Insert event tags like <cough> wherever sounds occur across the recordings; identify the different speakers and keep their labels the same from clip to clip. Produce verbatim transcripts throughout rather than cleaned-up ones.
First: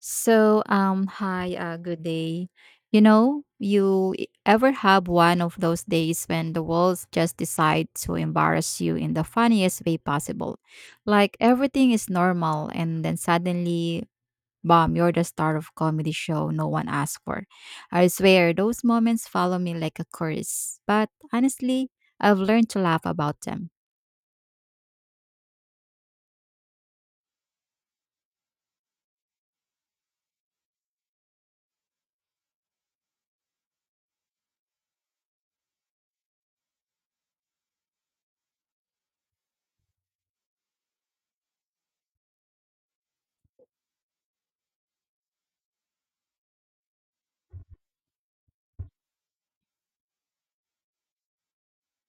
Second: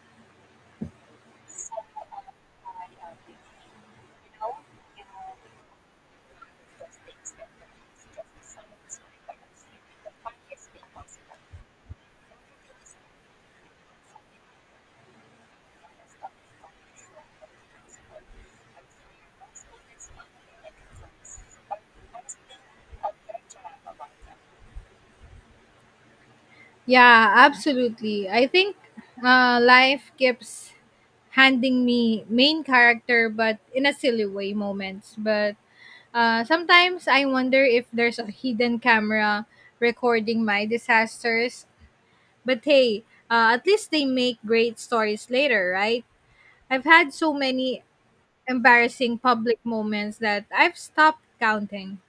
Speaker 1: So, um, hi, uh, good day. You know, you e- ever have one of those days when the walls just decide to embarrass you in the funniest way possible? Like everything is normal, and then suddenly, bam, you're the star of comedy show no one asked for. I swear, those moments follow me like a curse. But honestly, I've learned to laugh about them.
Speaker 2: Yeah, absolutely. I think uh, life keeps handing me main character, but in a silly way moments. But uh, sometimes I wonder if there's a hidden camera recording my disasters. But hey, uh, at least they make great stories later, right? I've had so many embarrassing public moments that I've stopped counting.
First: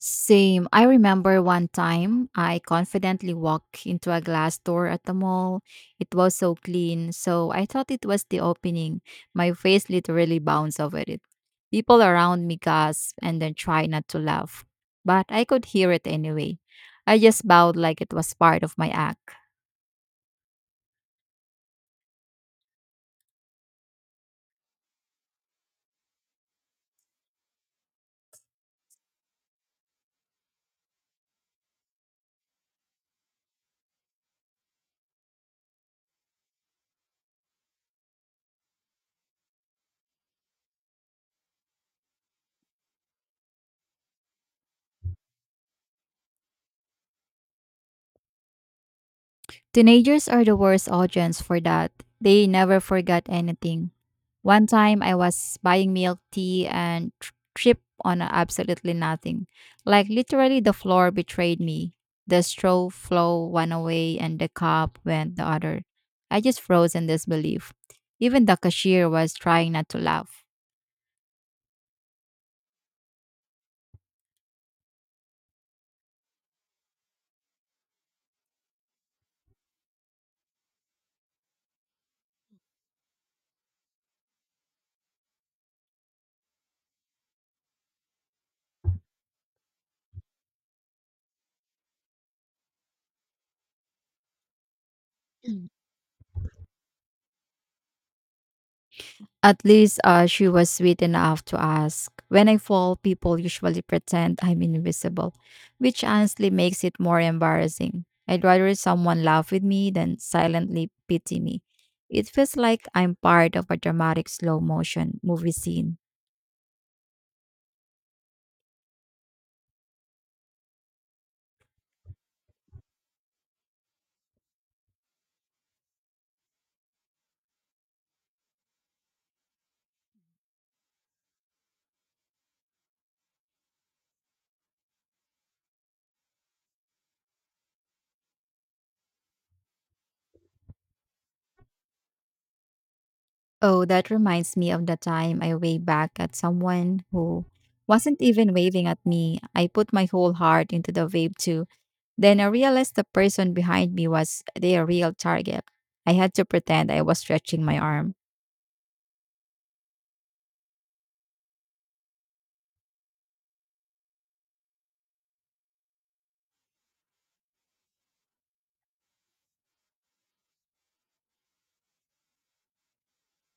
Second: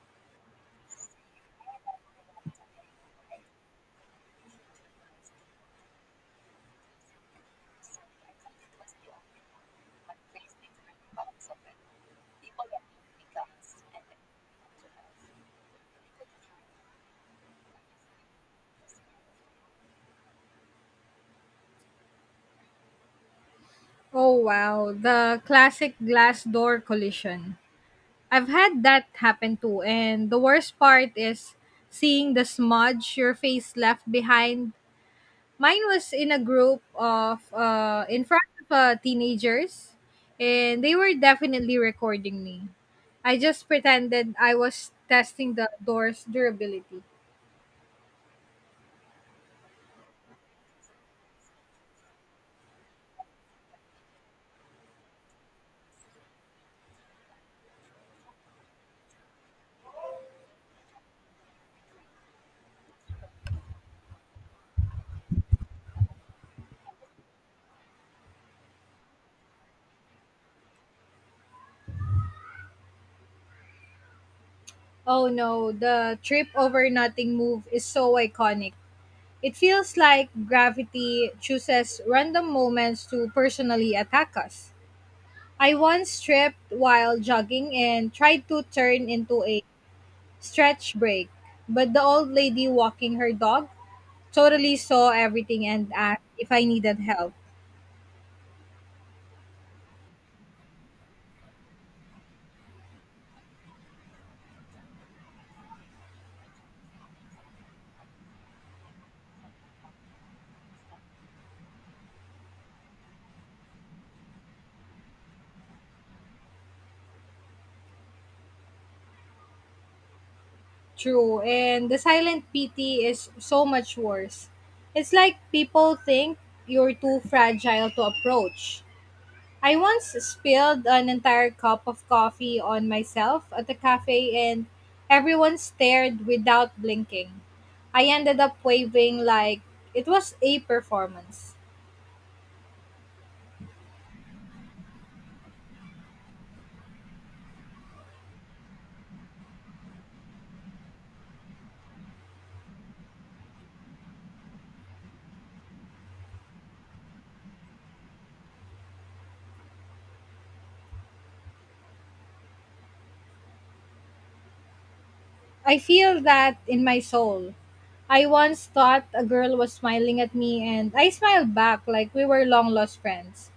Speaker 1: Same. I remember one time I confidently walked into a glass door at the mall. It was so clean, so I thought it was the opening. My face literally bounced over it. People around me gasped and then tried not to laugh, but I could hear it anyway. I just bowed like it was part of my act.
Speaker 2: Oh wow, the classic glass door collision. I've had that happen too, and the worst part is seeing the smudge your face left behind. Mine was in a group of uh in front of uh, teenagers, and they were definitely recording me. I just pretended I was testing the door's durability.
Speaker 1: Teenagers are the worst audience for that. They never forget anything. One time I was buying milk tea and tr- tripped on absolutely nothing. Like literally the floor betrayed me. The straw flow one way and the cup went the other. I just froze in disbelief. Even the cashier was trying not to laugh.
Speaker 2: Oh no, the trip over nothing move is so iconic. It feels like gravity chooses random moments to personally attack us. I once tripped while jogging and tried to turn into a stretch break, but the old lady walking her dog totally saw everything
Speaker 1: Mm.
Speaker 2: and asked if I needed help.
Speaker 1: At least uh, she was sweet enough to ask. When I fall, people usually pretend I'm invisible, which honestly makes it more embarrassing. I'd rather someone laugh with me than silently pity me. It feels like I'm part of a dramatic slow motion movie scene.
Speaker 2: True, and the silent pity is so much worse. It's like people think you're too fragile to approach. I once spilled an entire cup of coffee on myself at a cafe and everyone stared without blinking. I ended up waving like it was a performance.
Speaker 1: Oh, that reminds me of the time I waved back at someone who wasn't even waving at me. I put my whole heart into the wave too. Then I realized the person behind me was their real target. I had to pretend I was stretching my arm.
Speaker 2: I feel that in my soul. I once thought a girl was smiling at me and I smiled back like we were long lost friends.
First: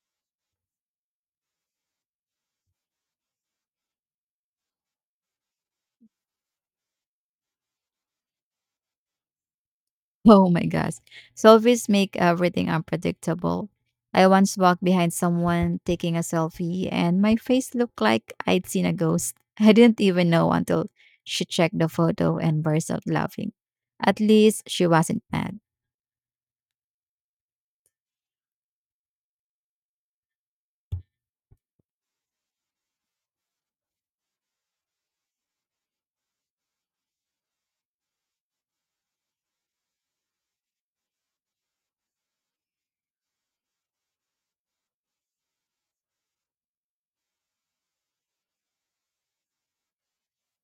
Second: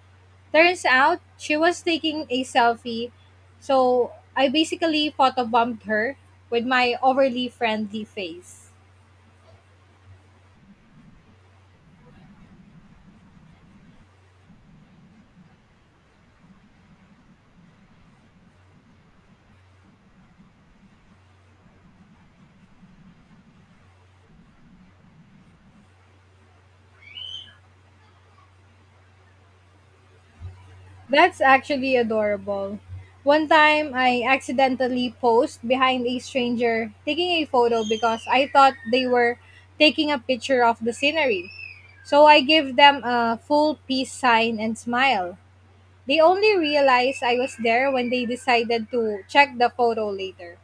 Speaker 2: Turns out she was taking a selfie, so I basically photobombed her with my overly friendly face.
Speaker 1: Oh my gosh. Selfies make everything unpredictable. I once walked behind someone taking a selfie and my face looked like I'd seen a ghost. <laughs> I didn't even know until she checked the photo and burst out laughing. At least she wasn't mad.
Speaker 2: That's actually adorable. One time I accidentally posed behind a stranger taking a photo because I thought they were taking a picture of the scenery. So I gave them a full peace sign and smile. They only realized I was there when they decided to check the photo later.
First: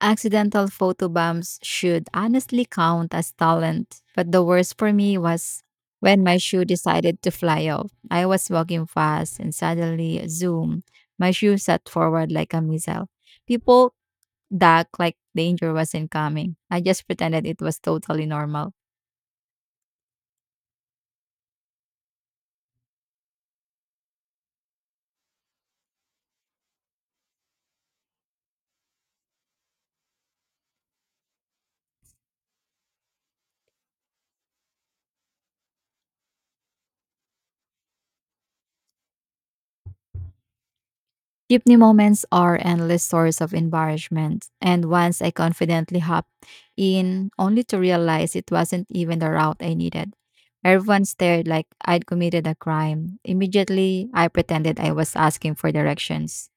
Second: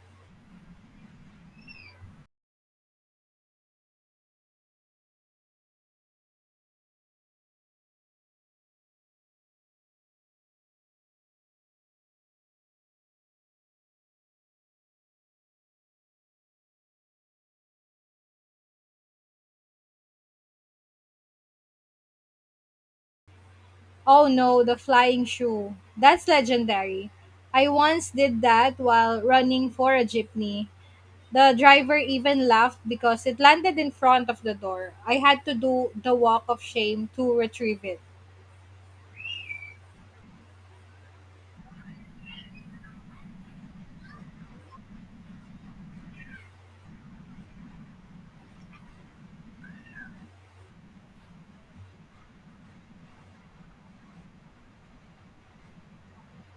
Speaker 1: Accidental photobombs should honestly count as talent, but the worst for me was when my shoe decided to fly off. I was walking fast and suddenly, zoom, my shoe set forward like a missile. People ducked like danger wasn't coming. I just pretended it was totally normal.
Speaker 2: Oh no, the flying shoe. That's legendary. I once did that while running for a jeepney. The driver even laughed because it landed in front of the door. I had to do the walk of shame to retrieve it.
Speaker 1: Jeepney moments are endless source of embarrassment, and once I confidently hopped in, only to realize it wasn't even the route I needed. Everyone stared like I'd committed a crime. Immediately, I pretended I was asking for directions.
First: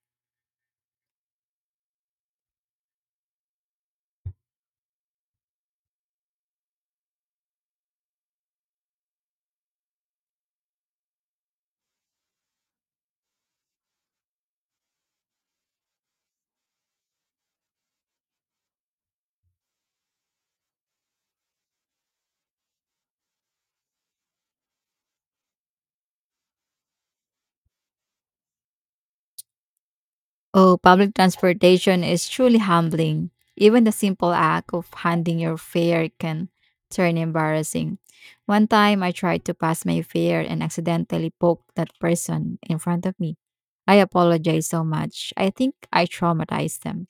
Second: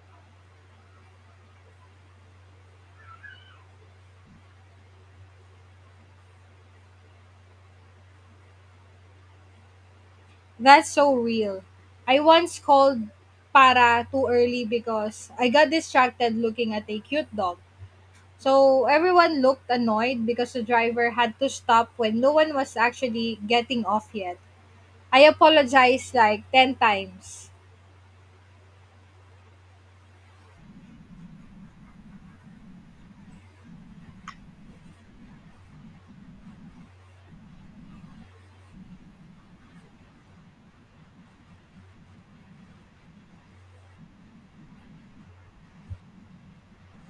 Speaker 2: That's so real. I once called para too early because I got distracted looking at a cute dog. So everyone looked annoyed because the driver had to stop when no one was actually getting off yet. I apologized like ten times.
Speaker 1: Oh, public transportation is truly humbling. Even the simple act of handing your fare can turn embarrassing. One time I tried to pass my fare and accidentally poked that person in front of me. I apologize so much. I think I traumatized them.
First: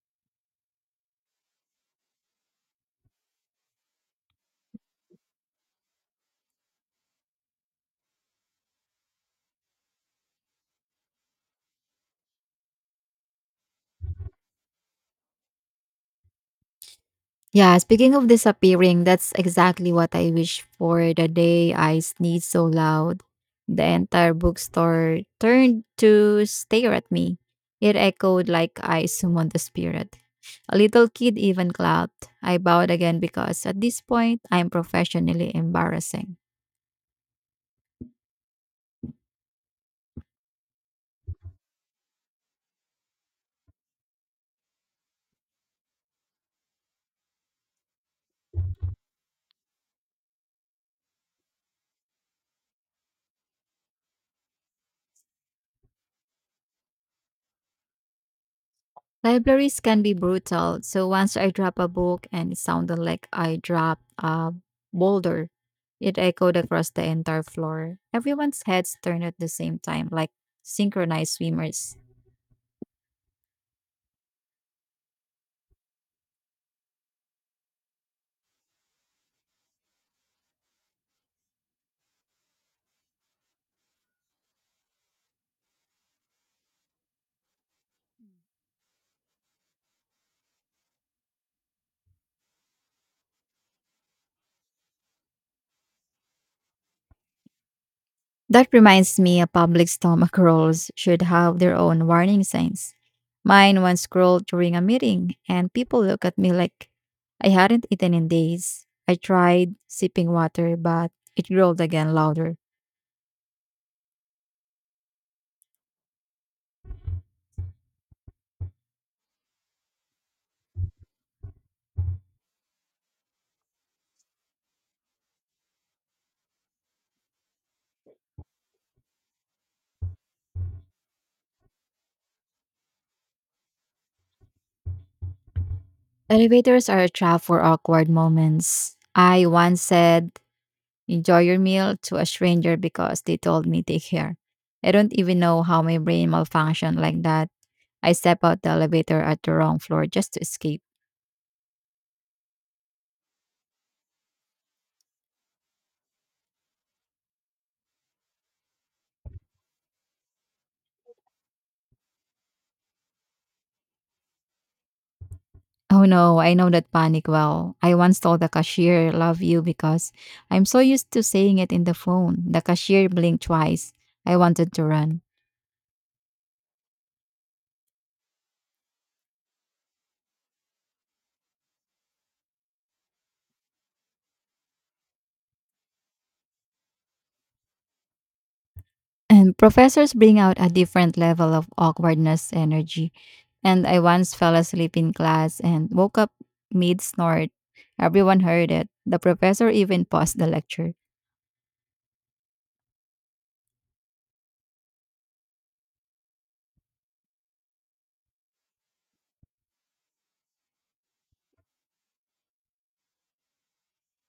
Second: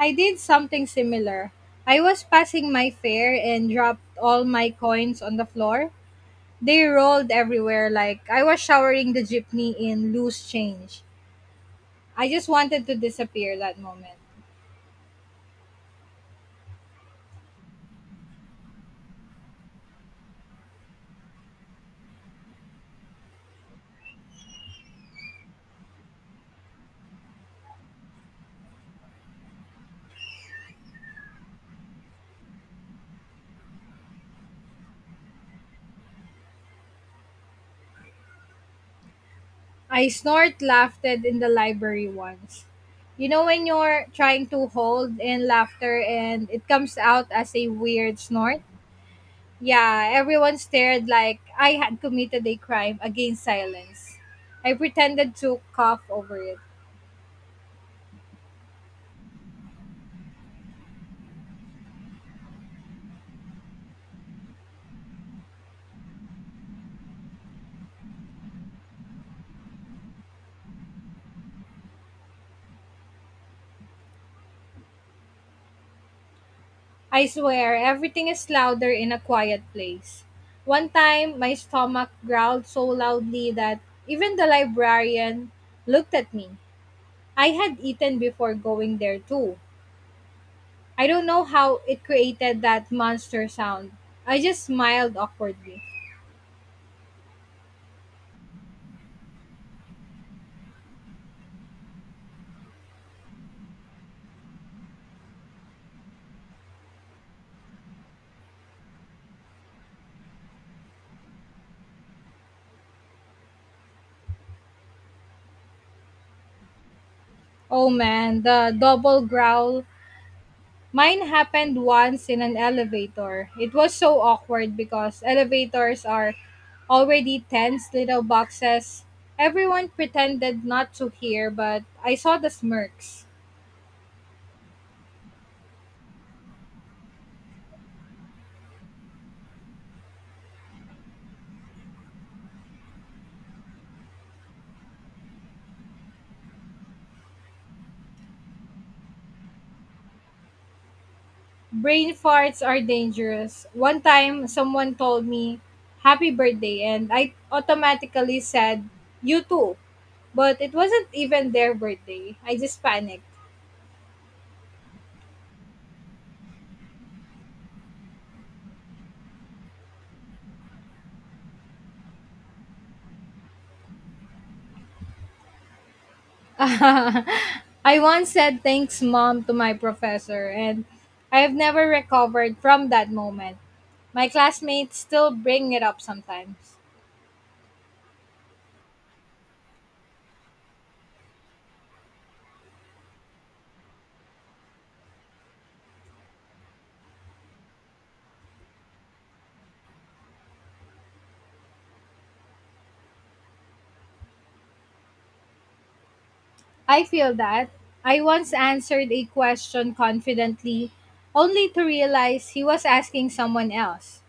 Speaker 2: I did something similar. I was passing my fare and dropped all my coins on the floor. They rolled everywhere like I was showering the jeepney in loose change. I just wanted to disappear that moment.
Speaker 1: Yeah, speaking of disappearing, that's exactly what I wish for the day I sneezed so loud. The entire bookstore turned to stare at me. It echoed like I summoned a spirit. A little kid even clapped. I bowed again because at this point, I'm professionally embarrassing.
Speaker 2: I snort laughed in the library once. You know when you're trying to hold in laughter and it comes out as a weird snort? Yeah, everyone stared like I had committed a crime against silence. I pretended to cough over it.
Speaker 1: Libraries can be brutal. So once I dropped a book and it sounded like I dropped a boulder, it echoed across the entire floor. Everyone's heads turned at the same time, like synchronized swimmers.
Speaker 2: I swear, everything is louder in a quiet place. One time, my stomach growled so loudly that even the librarian looked at me. I had eaten before going there, too. I don't know how it created that monster sound. I just smiled awkwardly.
Speaker 1: That reminds me a public stomach rolls should have their own warning signs. Mine once crawled during a meeting, and people looked at me like I hadn't eaten in days. I tried sipping water, but it growled again louder.
Speaker 2: Oh man, the double growl. Mine happened once in an elevator. It was so awkward because elevators are already tense little boxes. Everyone pretended not to hear, but I saw the smirks.
Speaker 1: Elevators are a trap for awkward moments. I once said, enjoy your meal to a stranger because they told me take care. I don't even know how my brain malfunctioned like that. I step out the elevator at the wrong floor just to escape.
Speaker 2: Brain farts are dangerous. One time, someone told me, "Happy birthday," and I automatically said, "You too." But it wasn't even their birthday. I just panicked.
Speaker 1: Oh no, I know that panic well. I once told the cashier, love you because I'm so used to saying it in the phone. The cashier blinked twice. I wanted to run.
Speaker 2: <laughs> I once said, "Thanks, Mom," to my professor, and I have never recovered from that moment. My classmates still bring it up sometimes.
Speaker 1: And professors bring out a different level of awkwardness energy. And I once fell asleep in class and woke up mid snort. Everyone heard it. The professor even paused the lecture.
Speaker 2: I feel that. I once answered a question confidently, only to realize he was asking someone else.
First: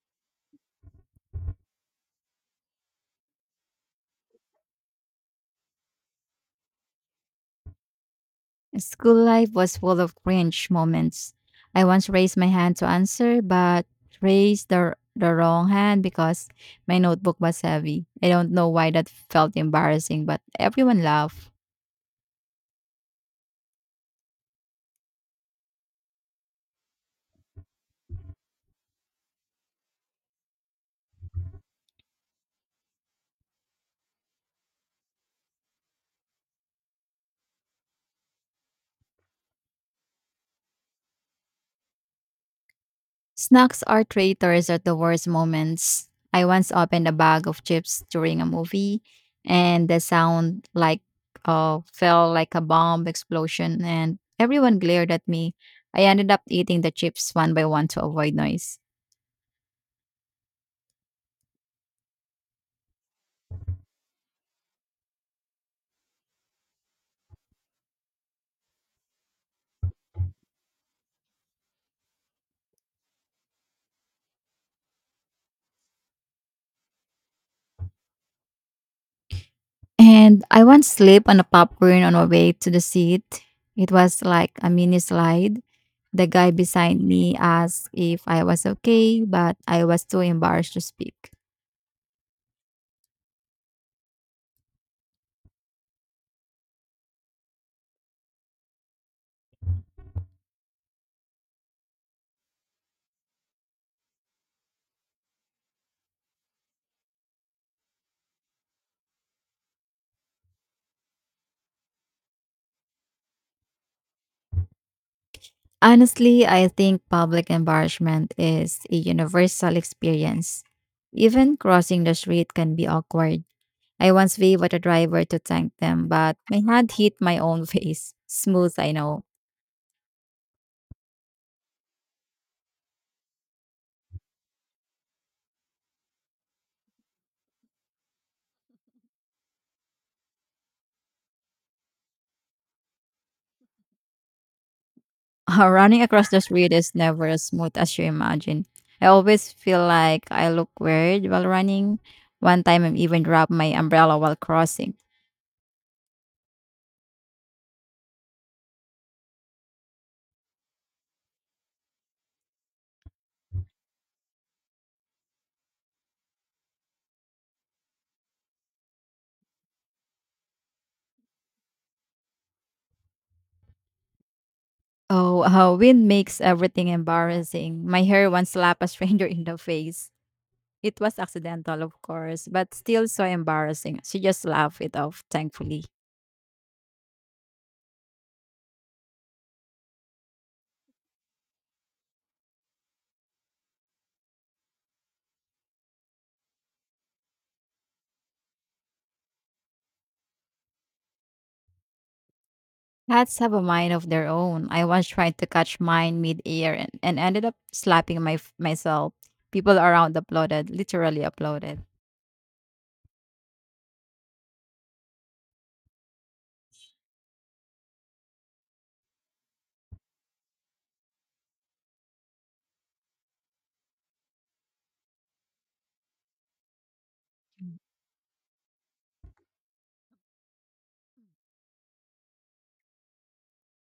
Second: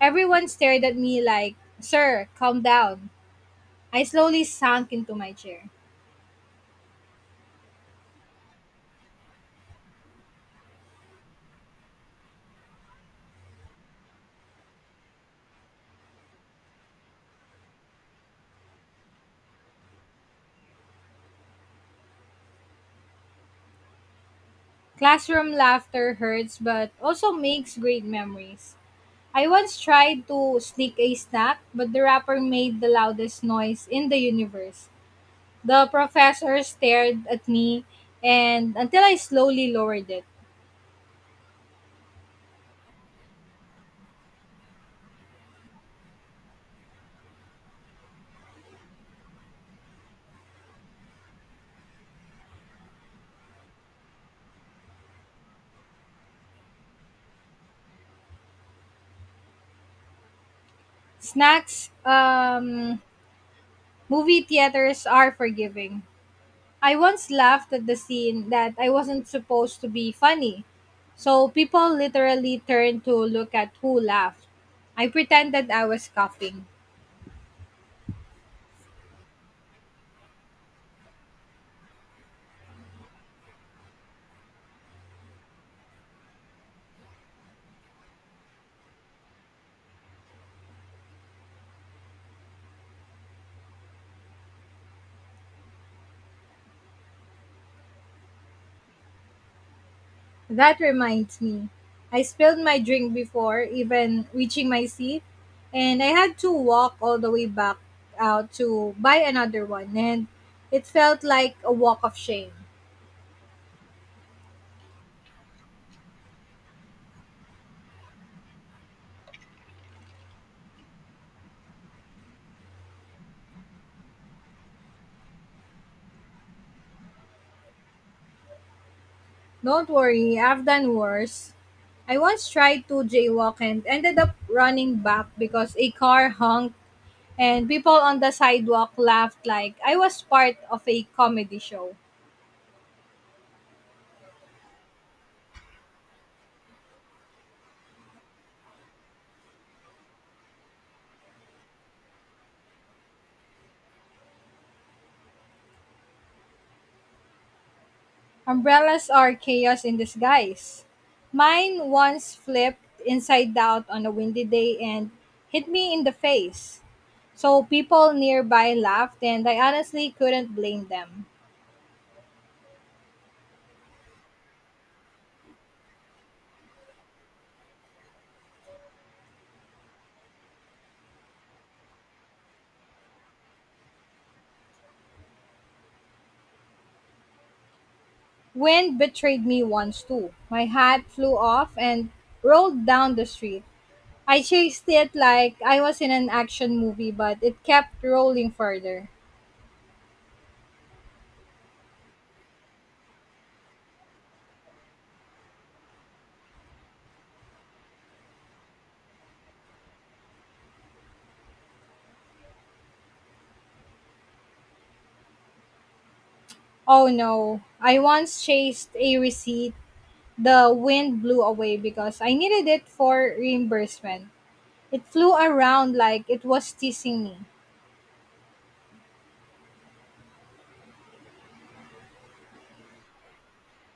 Speaker 2: Everyone stared at me like, "Sir, calm down." I slowly sank into my chair.
Speaker 1: School life was full of cringe moments. I once raised my hand to answer, but raised the, the wrong hand because my notebook was heavy. I don't know why that felt embarrassing, but everyone laughed.
Speaker 2: Classroom laughter hurts, but also makes great memories. I once tried to sneak a snack, but the wrapper made the loudest noise in the universe. The professor stared at me and until I slowly lowered it.
Speaker 1: Snacks are traitors at the worst moments. I once opened a bag of chips during a movie, and the sound like uh, fell like a bomb explosion, and everyone glared at me. I ended up eating the chips one by one to avoid noise.
Speaker 2: Snacks, um, movie theaters are forgiving. I once laughed at the scene that I wasn't supposed to be funny. So people literally turned to look at who laughed. I pretended I was coughing.
Speaker 1: And I once slipped on a popcorn on my way to the seat. It was like a mini slide. The guy beside me asked if I was okay, but I was too embarrassed to speak.
Speaker 2: That reminds me, I spilled my drink before even reaching my seat, and I had to walk all the way back out to buy another one, and it felt like a walk of shame.
Speaker 1: Honestly, I think public embarrassment is a universal experience. Even crossing the street can be awkward. I once waved at a driver to thank them, but my hand hit my own <laughs> face. Smooth, I know.
Speaker 2: Don't worry, I've done worse. I once tried to jaywalk and ended up running back because a car honked and people on the sidewalk laughed like I was part of a comedy show.
Speaker 1: <laughs> Running across the street is never as smooth as you imagine. I always feel like I look weird while running. One time I even dropped my umbrella while crossing.
Speaker 2: Umbrellas are chaos in disguise. Mine once flipped inside out on a windy day and hit me in the face. So people nearby laughed, and I honestly couldn't blame them.
Speaker 1: Oh, uh, wind makes everything embarrassing. My hair once slapped a stranger in the face. It was accidental, of course, but still so embarrassing. She just laughed it off, thankfully.
Speaker 2: Wind betrayed me once too. My hat flew off and rolled down the street. I chased it like I was in an action movie, but it kept rolling further.
Speaker 1: Cats have a mind of their own. I once tried to catch mine mid-air and, and ended up slapping my myself. People around applauded, literally applauded.
Speaker 2: Oh no, I once chased a receipt the wind blew away because I needed it for reimbursement. It flew around like it was teasing me.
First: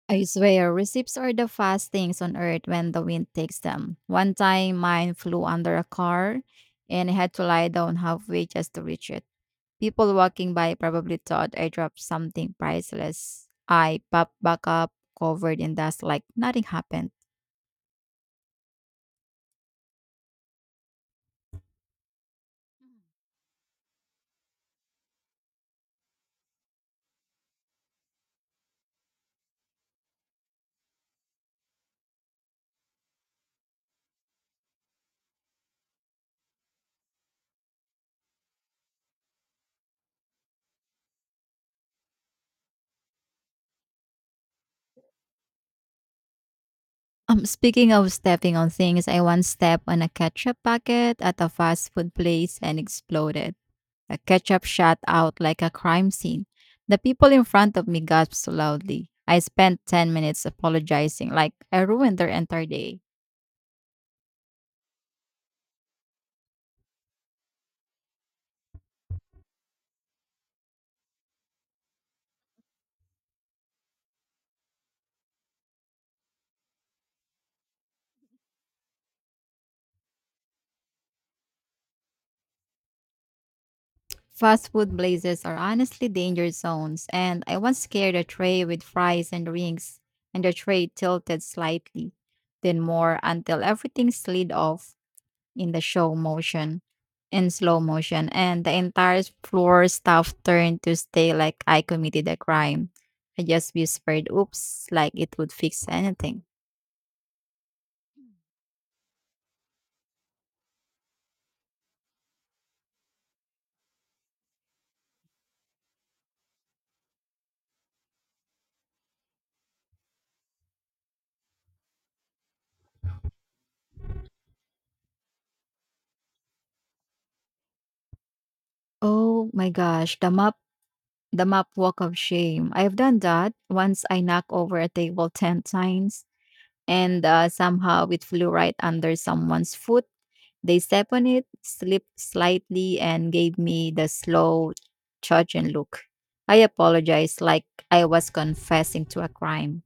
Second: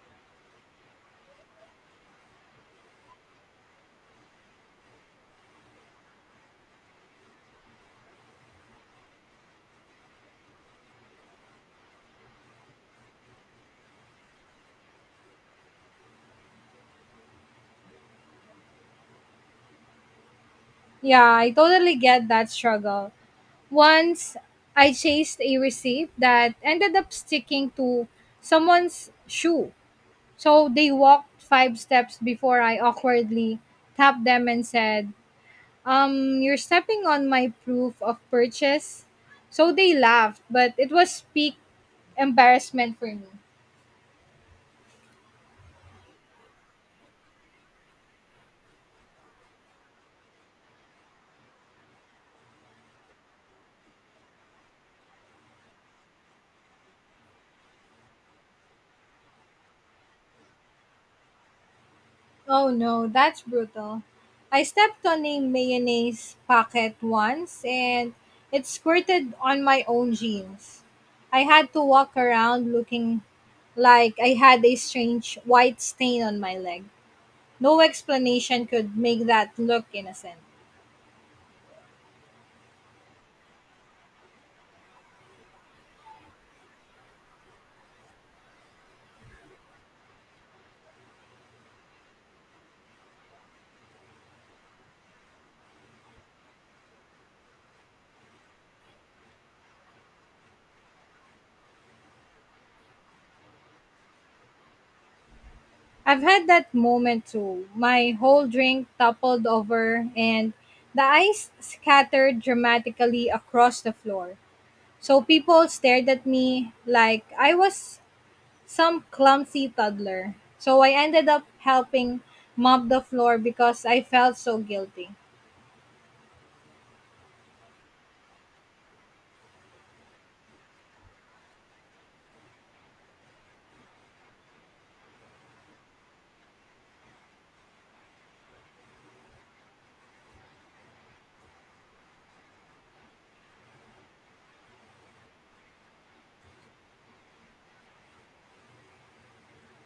Speaker 1: I swear, receipts are the fast things on earth when the wind takes them. One time, mine flew under a car and I had to lie down halfway just to reach it. People walking by probably thought I dropped something priceless. I popped back up, covered in dust, like nothing happened. <laughs>
Speaker 2: Yeah, I totally get that struggle. Once I chased a receipt that ended up sticking to someone's shoe. So they walked five steps before I awkwardly tapped them and said, "Um, you're stepping on my proof of purchase." So they laughed, but it was peak embarrassment for me.
Speaker 1: Um, speaking of stepping on things, I once stepped on a ketchup packet at a fast food place and exploded. The ketchup shot out like a crime scene. The people in front of me gasped loudly. I spent ten minutes apologizing, like I ruined their entire
Speaker 2: Oh
Speaker 1: day.
Speaker 2: no, that's brutal. I stepped on a mayonnaise packet once and it squirted on my own jeans. I had to walk around looking like I had a strange white stain on my leg. No explanation could make that look innocent.
Speaker 1: Fast food places are honestly danger zones, and I once scared a tray with fries and rings, and the tray tilted slightly, then more until everything slid off in the show motion, in slow motion, and the entire floor staff turned to stay like I committed a crime. I just whispered, oops, like it would fix
Speaker 2: I've
Speaker 1: anything.
Speaker 2: had that moment too. My whole drink toppled over and the ice scattered dramatically across the floor. So people stared at me like I was some clumsy toddler. So I ended up helping mop the floor because I felt so guilty.
Speaker 1: Oh my gosh, the map the map walk of shame. I've done that. Once I knocked over a table ten times and uh, somehow it flew right under someone's foot. They stepped on it, slipped slightly, and gave me the slow, judging look. I apologized like I was confessing to a crime.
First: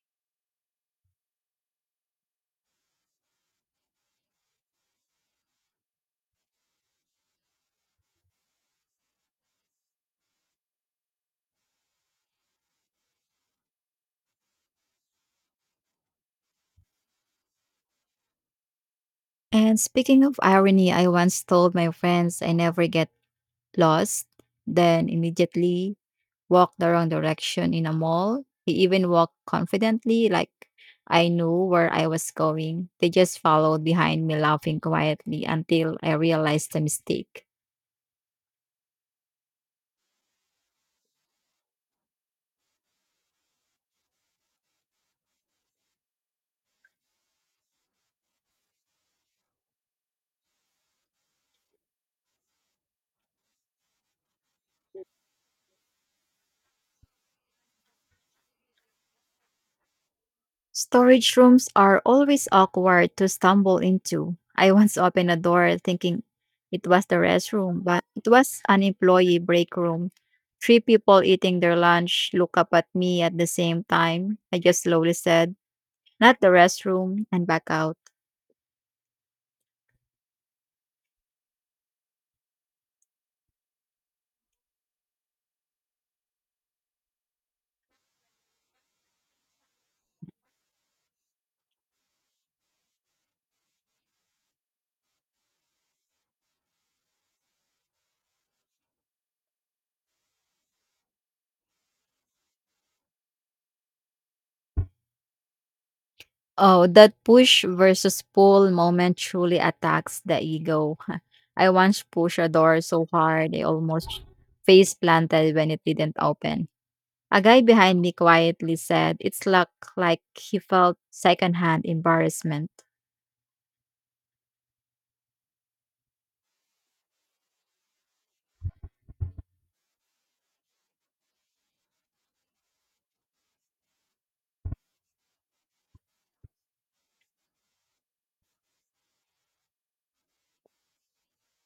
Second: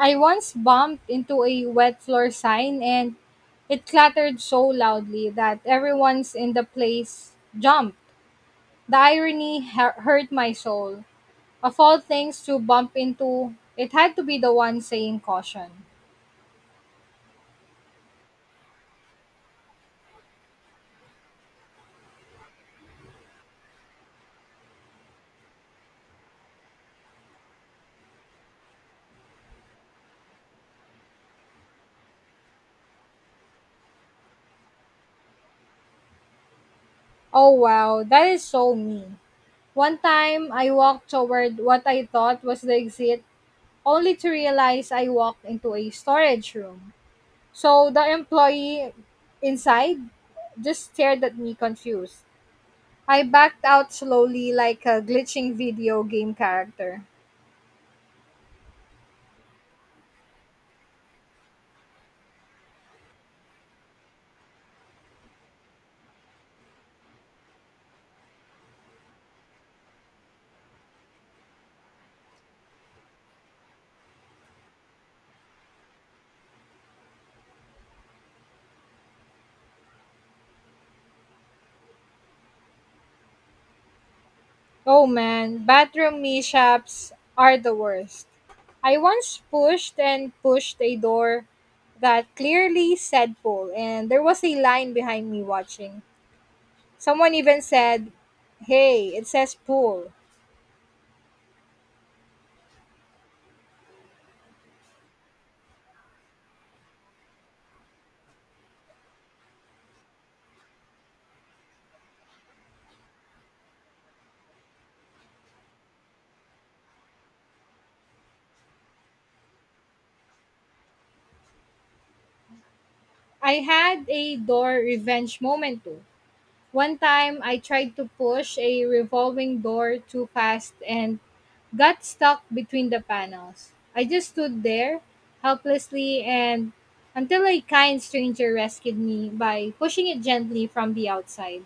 Speaker 2: I once bumped into a wet floor sign and it clattered so loudly that everyone's in the place jumped. The irony hu- hurt my soul. Of all things to bump into, it had to be the one saying caution.
Speaker 1: And speaking of irony, I once told my friends I never get lost. Then immediately walk the wrong direction in a mall. He even walked confidently, like I knew where I was going. They just followed behind me, laughing quietly until I realized the mistake.
Speaker 2: Oh wow, that is so me. One time, I walked toward what I thought was the exit only to realize I walked into a storage room. So the employee inside just stared at me confused. I backed out slowly like a glitching video game character.
Speaker 1: Storage rooms are always awkward to stumble into. I once <laughs> opened a door thinking it was the restroom, but it was an employee break room. Three people eating their lunch look up at me at the same time. I just slowly said, Not the restroom, and back out.
Speaker 2: Oh man, bathroom mishaps are the worst. I once pushed and pushed a door that clearly said pull, and there was a line behind me watching. Someone even said, "Hey, it says pull."
Speaker 1: Oh, that push versus pull moment truly attacks the ego. <laughs> I once pushed a door so hard I almost face planted when it didn't open. A guy behind me quietly said, It's luck, like he felt secondhand embarrassment. <laughs>
Speaker 2: I had a door revenge moment too. One time, I tried to push a revolving door too fast and got stuck between the panels. I just stood there helplessly and until a kind stranger rescued me by pushing it gently from the outside.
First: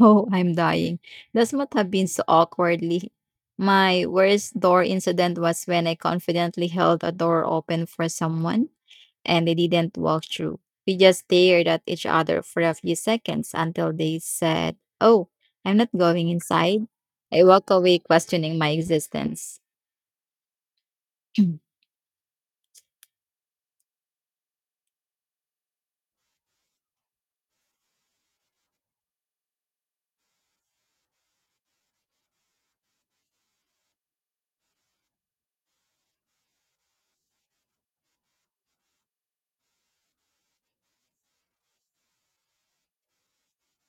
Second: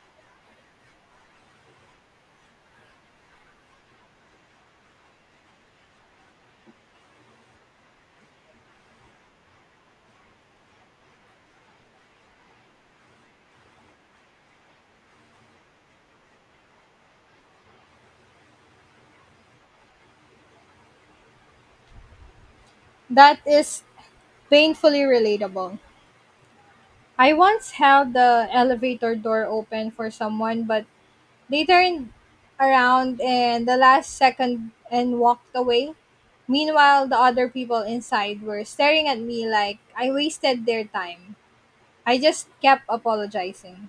Speaker 1: Oh, I'm dying. This must have been so awkwardly. My worst door incident was when I confidently held a door open for someone and they didn't walk through. We just stared at each other for a few seconds until they said, Oh, I'm not going inside. I walk away questioning my existence. <clears throat>
Speaker 2: That is painfully relatable. I once held the elevator door open for someone, but they turned around in the last second and walked away. Meanwhile, the other people inside were staring at me like I wasted their time. I just kept apologizing.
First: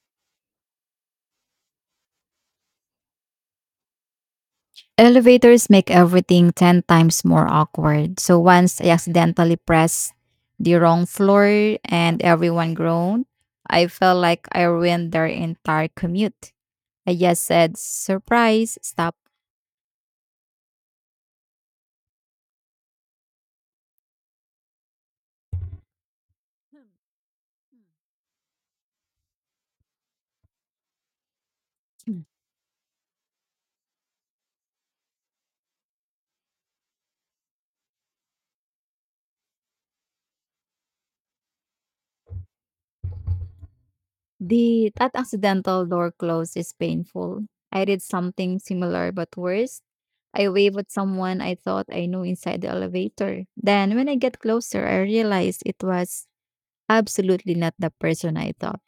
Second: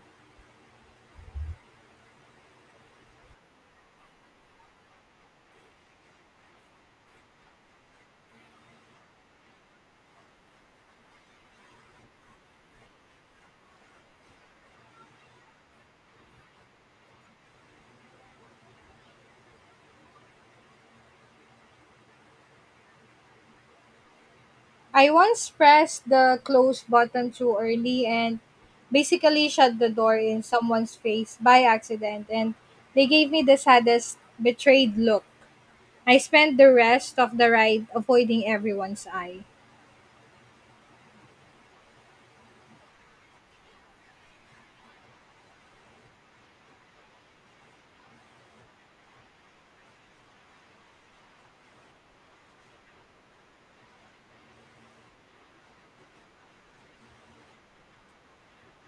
Speaker 1: Elevators make everything ten times more awkward. So once I accidentally pressed the wrong floor and everyone groaned, I felt like I ruined their entire commute. I just said, surprise, stop.
Speaker 2: I once pressed the close button too early and basically shut the door in someone's face by accident,
Speaker 1: <clears throat>
Speaker 2: and they gave me the saddest, betrayed look. I spent the rest of the ride avoiding everyone's eye.
Speaker 1: The that accidental door close is painful. I did something similar but worse. I waved at someone I thought I knew inside the elevator. Then when I get closer, I realized it was absolutely not the person I thought.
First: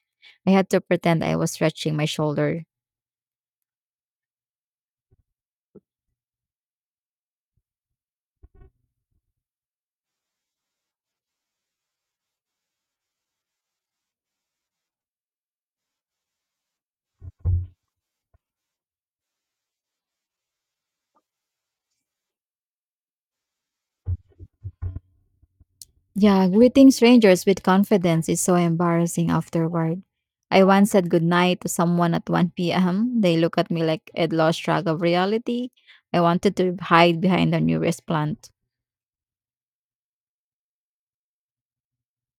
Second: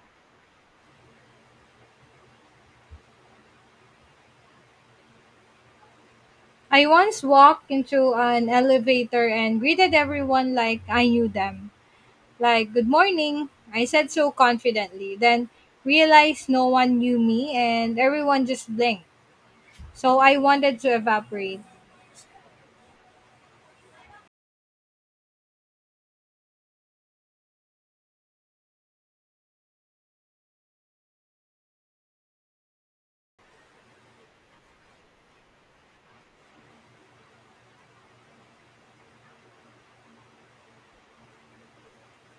Speaker 1: I had to pretend I was stretching my shoulder.
Speaker 2: I once walked into an elevator and greeted everyone like I knew them. Like, "Good morning." I said so confidently, then realized no one knew me and everyone just blinked. So I wanted to evaporate.
Speaker 1: Yeah, greeting strangers with confidence is so embarrassing afterward. I once said goodnight to someone at one p m. They looked at me like I'd lost track of reality. I wanted to hide behind the nearest plant.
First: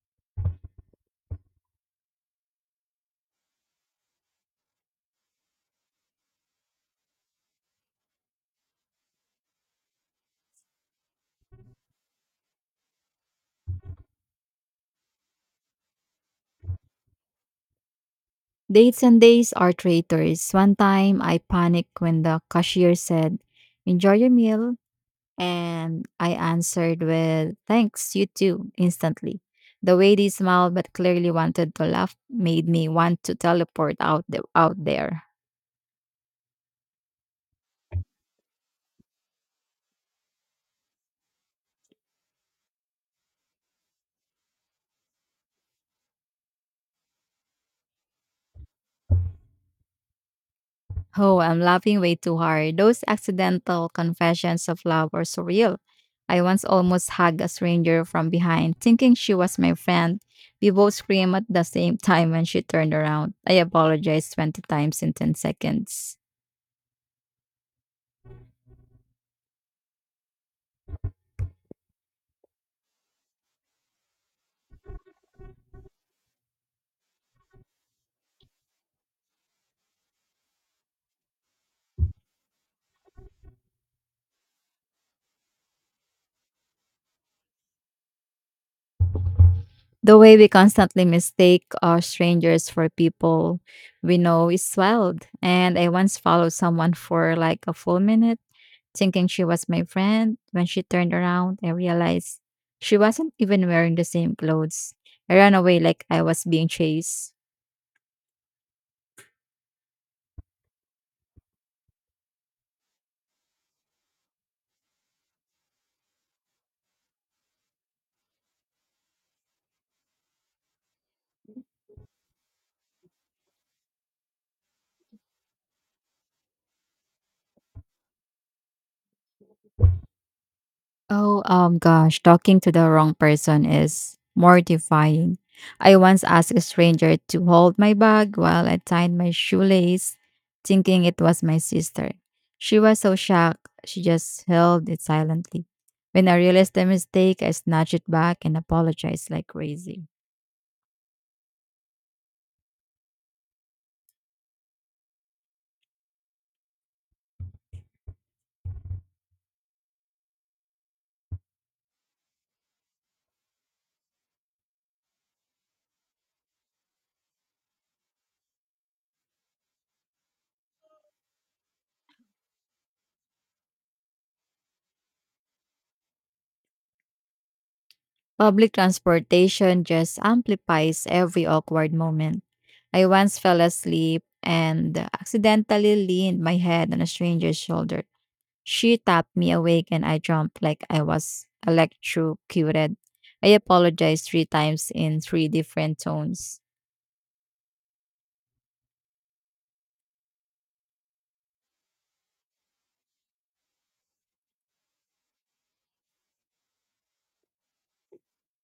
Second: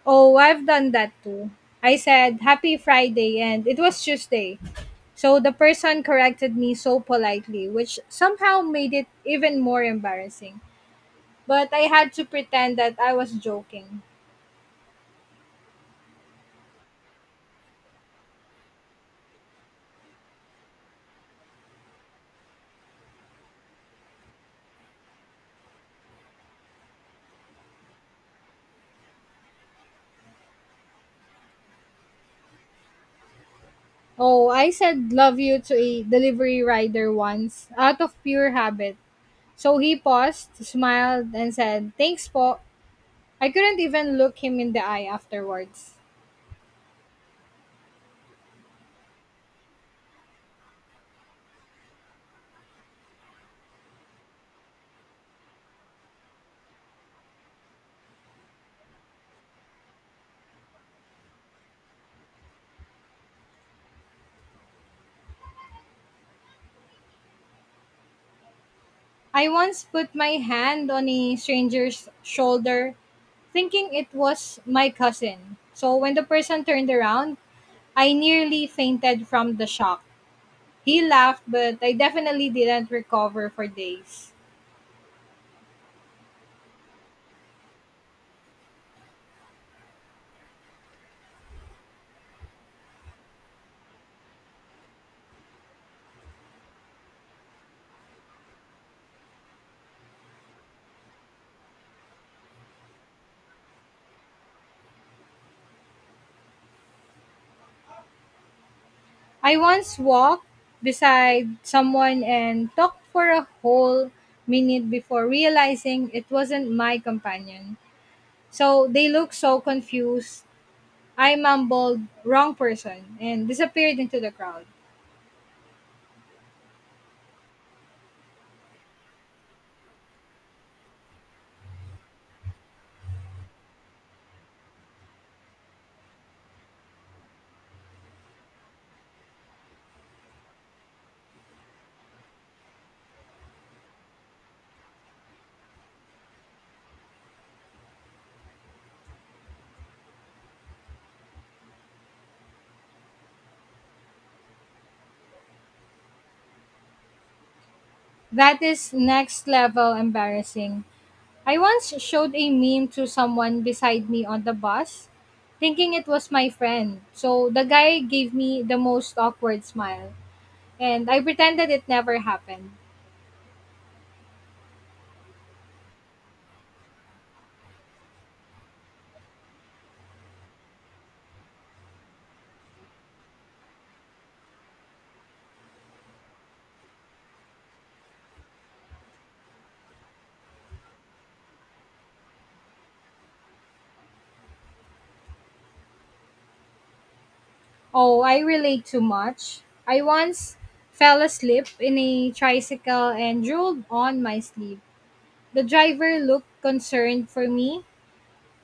Speaker 2: Oh, I've done that too. I said, "Happy Friday," and it was Tuesday. So the person corrected me so politely, which somehow made it even more embarrassing. But I had to pretend that I was joking.
Speaker 1: Dates and days are traitors. One time I panicked when the cashier said, Enjoy your meal. And I answered with, Thanks, you too, instantly. The way they smiled but clearly wanted to laugh made me want to teleport out, the,
Speaker 2: Oh, I
Speaker 1: out
Speaker 2: said
Speaker 1: there.
Speaker 2: love you to a delivery rider once out of pure habit. So he paused, smiled, and said, "Thanks po." I couldn't even look him in the eye afterwards.
Speaker 1: Oh, I'm laughing way too hard. Those accidental confessions of love are surreal. I once almost hugged a stranger from behind, thinking she was my friend. We both screamed at the same time when she turned around. I apologized twenty times in ten seconds.
Speaker 2: I once put my hand on a stranger's shoulder, thinking it was my cousin. So when the person turned around, I nearly fainted from the shock. He laughed, but I definitely didn't recover for days.
Speaker 1: The way we constantly mistake our strangers for people we know is wild. And I once followed someone for like a full minute thinking she was my friend. When she turned around, I realized she wasn't even wearing the same clothes. I ran away like I was being chased.
Speaker 2: I once walked beside someone and talked for a whole minute before realizing it wasn't my companion. So they looked so confused. I mumbled, "Wrong person," and disappeared into the crowd.
Speaker 1: Oh, um, gosh, talking to the wrong person is mortifying. I once asked a stranger to hold my bag while I tied my shoelace, thinking it was my sister. She was so shocked, she just held it silently. When I realized the mistake, I snatched it back and apologized like crazy.
Speaker 2: That is next level embarrassing. I once showed a meme to someone beside me on the bus, thinking it was my friend. So the guy gave me the most awkward smile, and I pretended it never happened.
Speaker 1: Public transportation just amplifies every awkward moment. I once fell asleep and accidentally leaned my head on a stranger's shoulder. She tapped me awake and I jumped like I was electrocuted. I apologized three times in three different tones.
Speaker 2: Oh, I relate too much. I once fell asleep in a tricycle and drooled on my sleeve. The driver looked concerned for me.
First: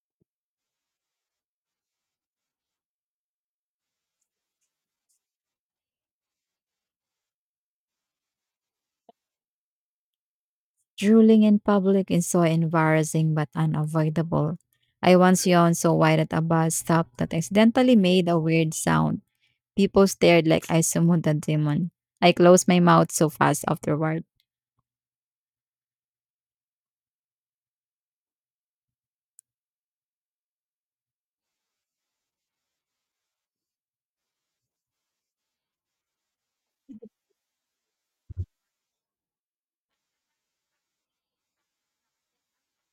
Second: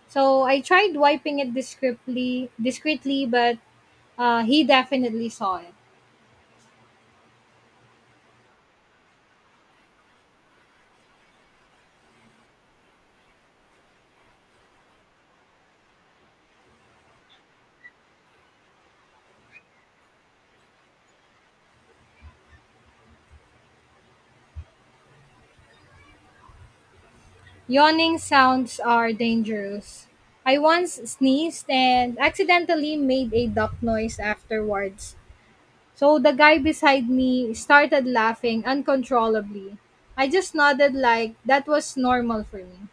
Speaker 2: So I tried wiping it discreetly, discreetly, but uh, he definitely saw it.
Speaker 1: Drooling in public is so embarrassing but unavoidable. I once yawned so wide at a bus stop that I accidentally made a weird sound. People stared like I summoned a demon. I closed my mouth so fast afterward.
Speaker 2: Yawning sounds are dangerous. I once sneezed and accidentally made a duck noise afterwards. So the guy beside me started laughing uncontrollably. I just nodded like that was normal for me.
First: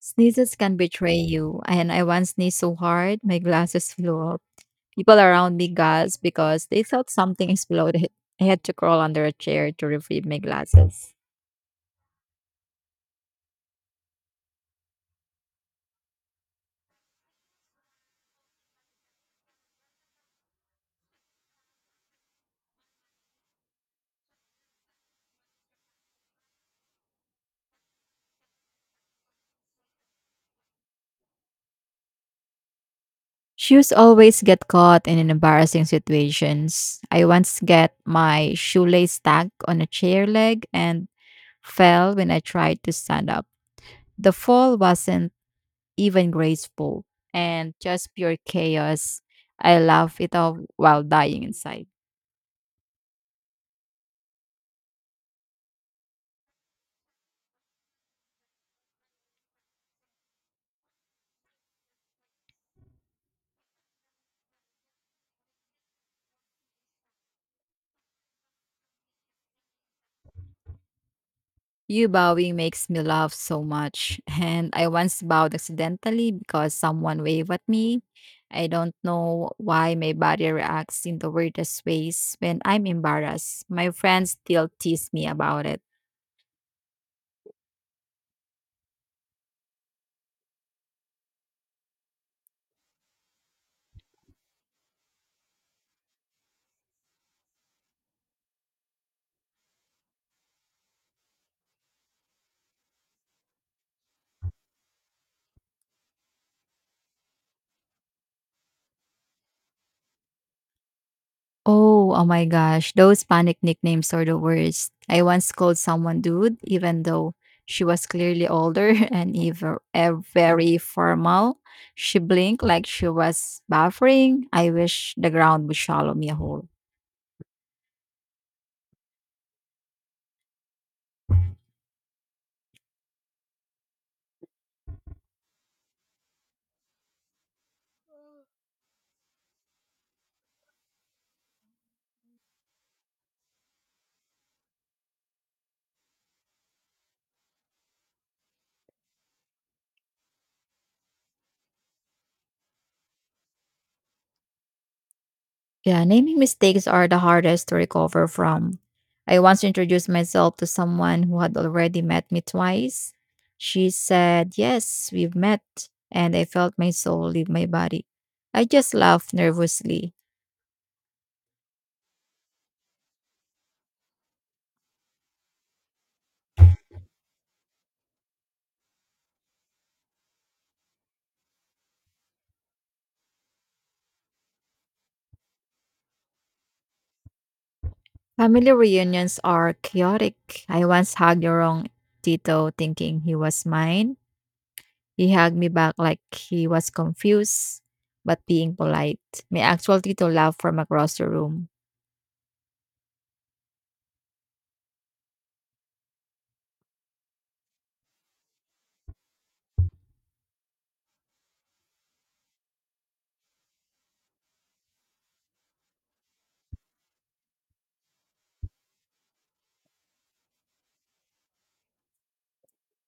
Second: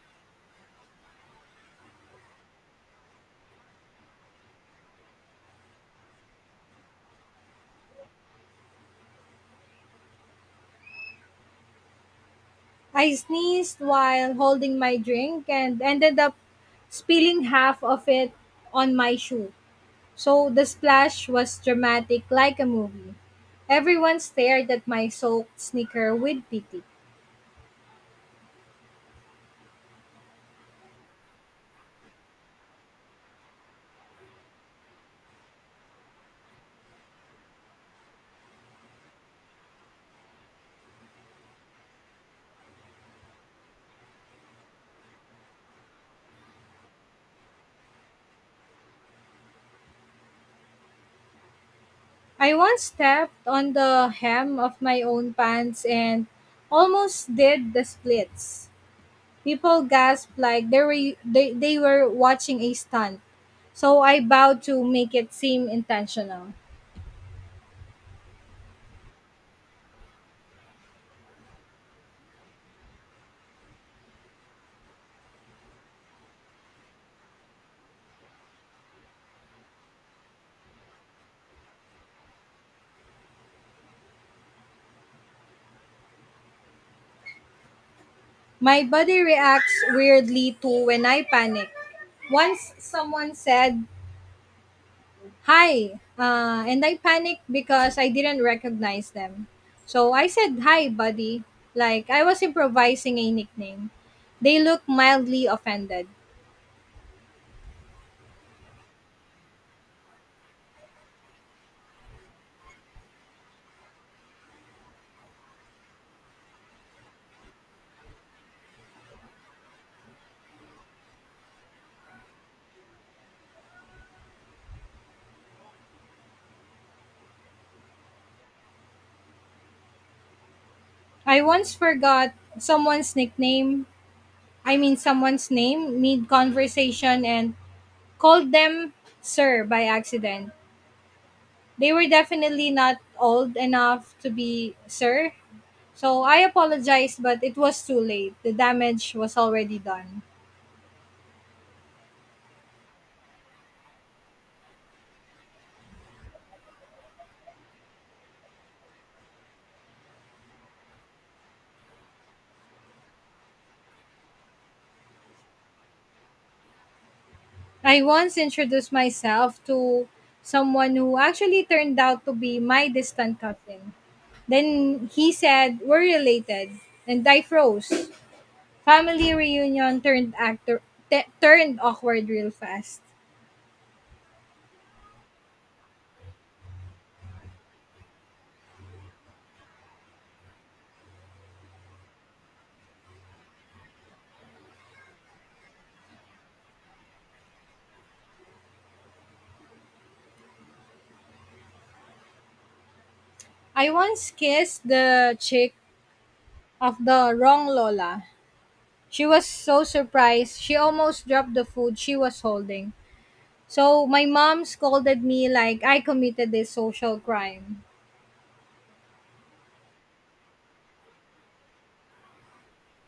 Speaker 1: Sneezes can betray you, and I once sneezed so hard my glasses flew off. People around me gasped because they thought something <laughs> exploded. I had to crawl under a chair to retrieve my glasses.
Speaker 2: I sneezed while holding my drink and ended up spilling half of it on my shoe. So the splash was dramatic like a movie. Everyone stared at my soaked sneaker with pity.
Speaker 1: Shoes always get caught in embarrassing situations. I once get my shoelace stuck on a chair leg and fell when I tried to stand up. The fall wasn't even graceful and just pure chaos. I laughed it off while dying inside.
Speaker 2: I once stepped on the hem of my own pants and almost did the splits. People gasped like they were, they, they were watching a stunt. So I bowed to make it seem intentional.
Speaker 1: You bowing makes me laugh so much. <laughs> And I once bowed accidentally because someone waved at me. I don't know why my body reacts in the weirdest ways when I'm embarrassed. My friends still tease me about it.
Speaker 2: My body reacts weirdly too when I panic. Once someone said hi, uh, and I panicked because I didn't recognize them, so I said hi buddy, like I was improvising a nickname. They looked mildly offended.
Speaker 1: Oh, oh my gosh, those panic nicknames are the worst. I once called someone dude, even though she was clearly older <laughs> and even eh, very formal. She blinked like she was buffering. I wish the ground would swallow me whole.
Speaker 2: I once forgot someone's nickname I mean someone's name mid conversation and called them sir by accident. They were definitely not old enough to be sir, so I apologized, but it was too late. The damage was already done.
Speaker 1: Yeah, naming mistakes are the hardest to recover from. I once introduced myself to someone who had already met me twice. She said, "Yes, we've met," and I felt my soul leave my
Speaker 2: I
Speaker 1: body.
Speaker 2: once
Speaker 1: I
Speaker 2: introduced
Speaker 1: just laughed
Speaker 2: myself to
Speaker 1: nervously.
Speaker 2: someone who actually turned out to be my distant cousin. Then he said, We're related. And I froze. Family reunion turned actor te- turned awkward real fast.
Speaker 1: Family reunions are chaotic. I once hugged the wrong Tito thinking he was mine. He hugged me back like he was confused, but being polite. My actual Tito laughed from across the room.
Speaker 2: I once kissed the chick of the wrong Lola. She was so surprised, she almost dropped the food she was holding. So my mom scolded me like I committed a social crime.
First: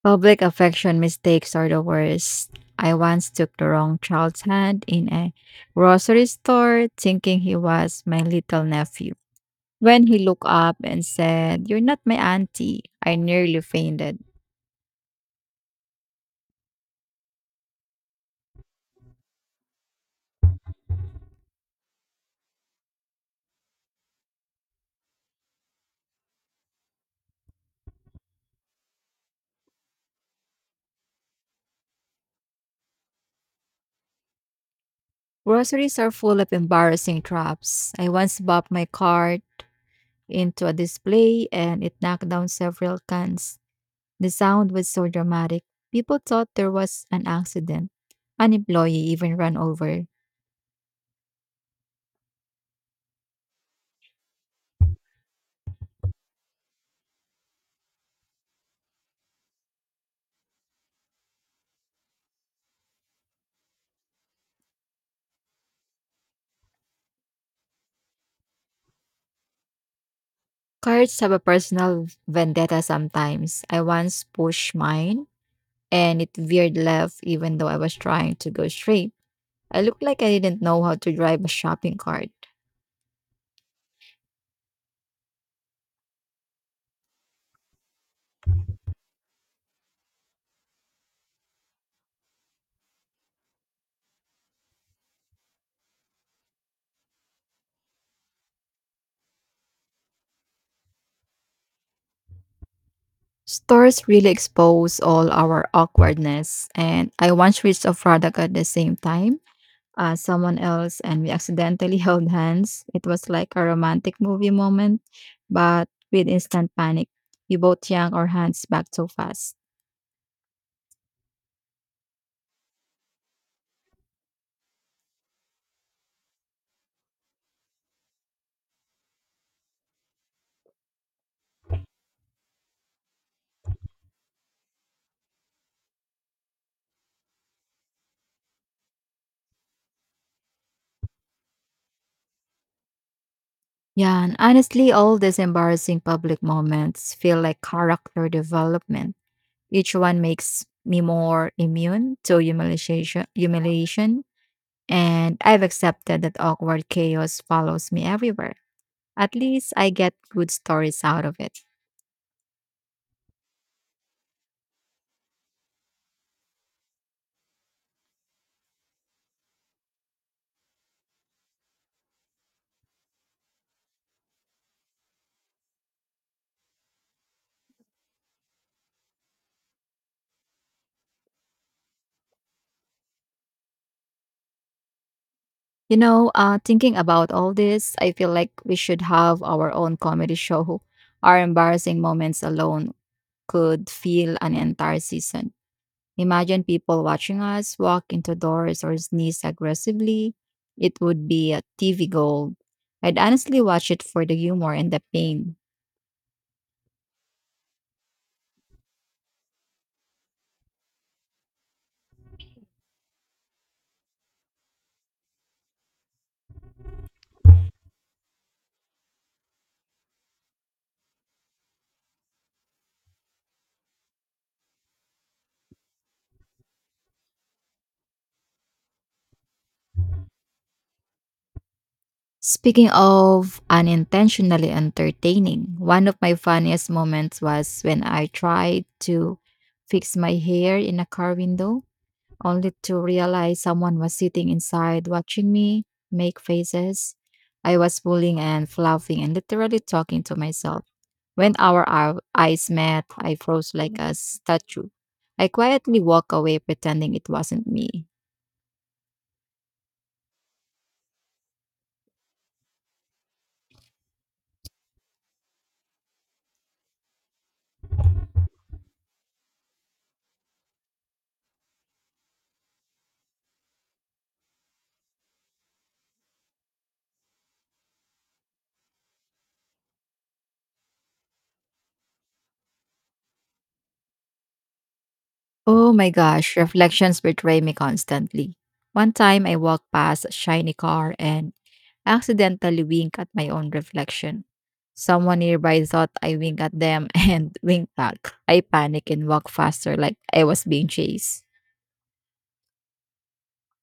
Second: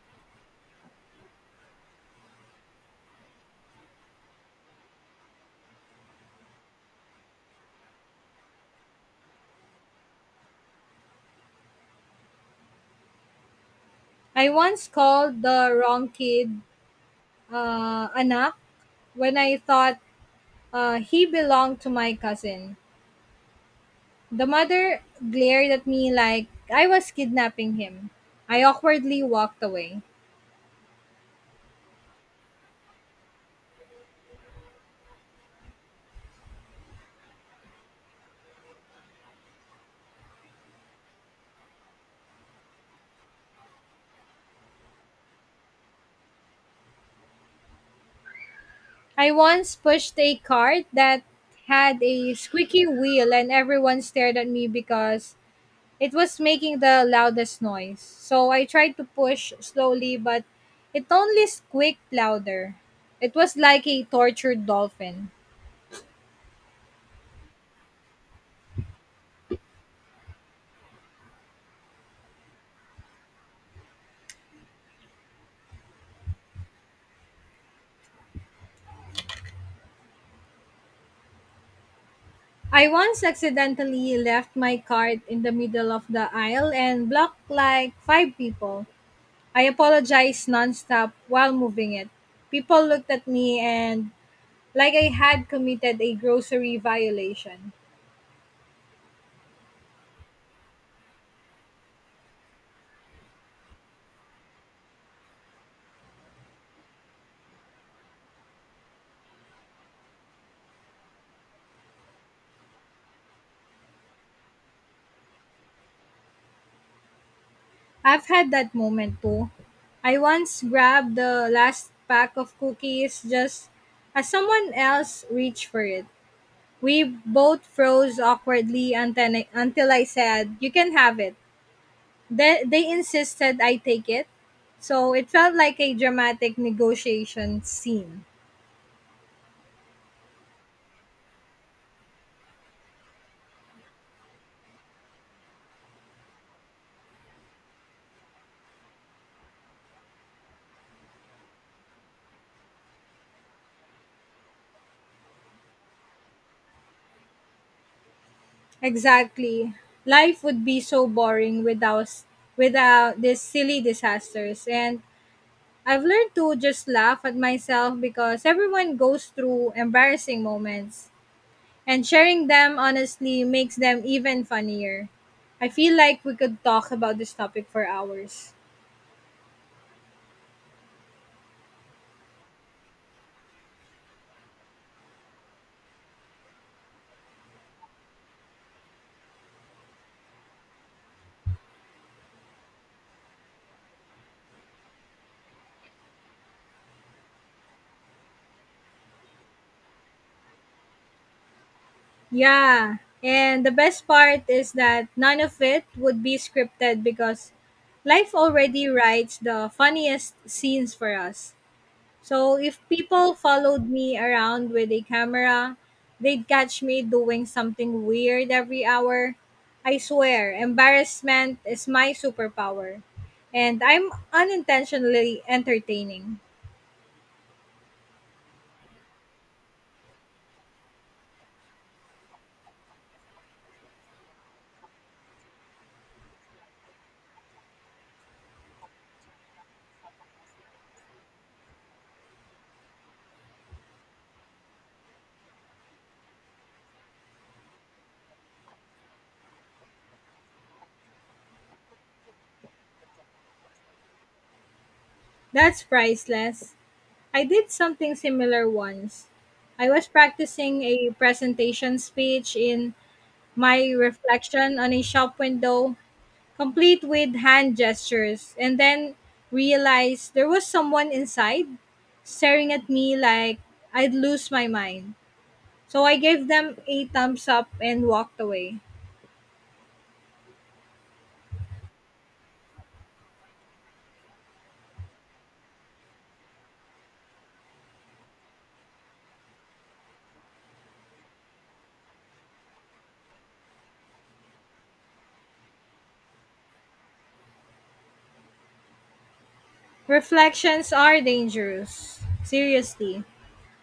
Speaker 1: Public affection mistakes are the worst. I once took the wrong child's hand in a grocery store thinking he was my little nephew. When he looked up and said, "You're not my auntie," I nearly fainted.
Speaker 2: I once called the wrong kid uh, anak when I thought uh, he belonged to my cousin. The mother glared at me like I was kidnapping him. I awkwardly walked away.
Speaker 1: Groceries are full of embarrassing traps. I once bopped my cart into a display and it knocked down several cans. The sound was so dramatic. People thought there was an accident. An employee
Speaker 2: I
Speaker 1: even ran
Speaker 2: once
Speaker 1: over.
Speaker 2: pushed a cart that had a squeaky wheel, and everyone stared at me because it was making the loudest noise. So I tried to push slowly, but it only squeaked louder. It was like a tortured dolphin.
Speaker 1: Cards have a personal vendetta sometimes. I once pushed mine and it veered left even though I was trying to go straight. I looked like I didn't know how to drive a shopping cart.
Speaker 2: I once accidentally left my card in the middle of the aisle and blocked like five people. I apologized nonstop while moving it. People looked at me and like I had committed a grocery violation.
Speaker 1: Stores really expose all our awkwardness, and I once reached a product at the same time as someone else, and we accidentally <laughs> held hands. It was like a romantic movie moment, but with instant panic. We both yanked
Speaker 2: I've
Speaker 1: our
Speaker 2: had
Speaker 1: hands
Speaker 2: that
Speaker 1: back so
Speaker 2: moment too.
Speaker 1: fast.
Speaker 2: I once grabbed the last pack of cookies just as someone else reached for it. We both froze awkwardly until until I said, You can have it. They, they insisted I take it, so it felt like a dramatic negotiation scene.
Speaker 1: Yeah, and honestly, all these embarrassing public moments feel like character development. Each one makes me more immune to humiliation, humiliation, and I've accepted that awkward chaos follows me everywhere. At least
Speaker 2: Exactly.
Speaker 1: I get
Speaker 2: Life
Speaker 1: good
Speaker 2: would be
Speaker 1: stories
Speaker 2: so
Speaker 1: out of
Speaker 2: boring
Speaker 1: it.
Speaker 2: without without these silly disasters, and I've learned to just laugh at myself because everyone goes through embarrassing moments, and sharing them honestly makes them even funnier. I feel like we could talk about this topic for hours.
Speaker 1: You know, uh, thinking about all this, I feel like we should have our own comedy show. Our embarrassing moments alone could fill an entire season. Imagine people watching us walk into doors or sneeze aggressively. It would be a T V gold.
Speaker 2: Yeah,
Speaker 1: I'd honestly
Speaker 2: and the
Speaker 1: watch it
Speaker 2: best
Speaker 1: for the
Speaker 2: part is
Speaker 1: humor and the
Speaker 2: that none
Speaker 1: pain.
Speaker 2: of it would be scripted because life already writes the funniest scenes for us. So if people followed me around with a camera, they'd catch me doing something weird every hour. I swear, embarrassment is my superpower, and I'm unintentionally entertaining.
Speaker 1: Speaking of unintentionally entertaining, one of my funniest moments was when I tried to fix my hair in a car window, only to realize someone was sitting inside watching me make faces. I was pulling and fluffing and literally talking to myself. When our ou- eyes met, I froze like a statue. I
Speaker 2: That's
Speaker 1: quietly walked away,
Speaker 2: priceless.
Speaker 1: pretending it
Speaker 2: I
Speaker 1: wasn't
Speaker 2: did
Speaker 1: me.
Speaker 2: something similar once. I was practicing a presentation speech in my reflection on a shop window, complete with hand gestures, and then realized there was someone inside staring at me like I'd lose my mind. So I gave them a thumbs up and walked away.
Speaker 1: Oh my gosh, reflections betray me constantly. One time I walked past a shiny car and accidentally winked at my own reflection. Someone nearby thought I winked at them <laughs> and winked back. I panicked and walked faster like I was being
Speaker 2: Reflections are
Speaker 1: chased.
Speaker 2: dangerous. Seriously.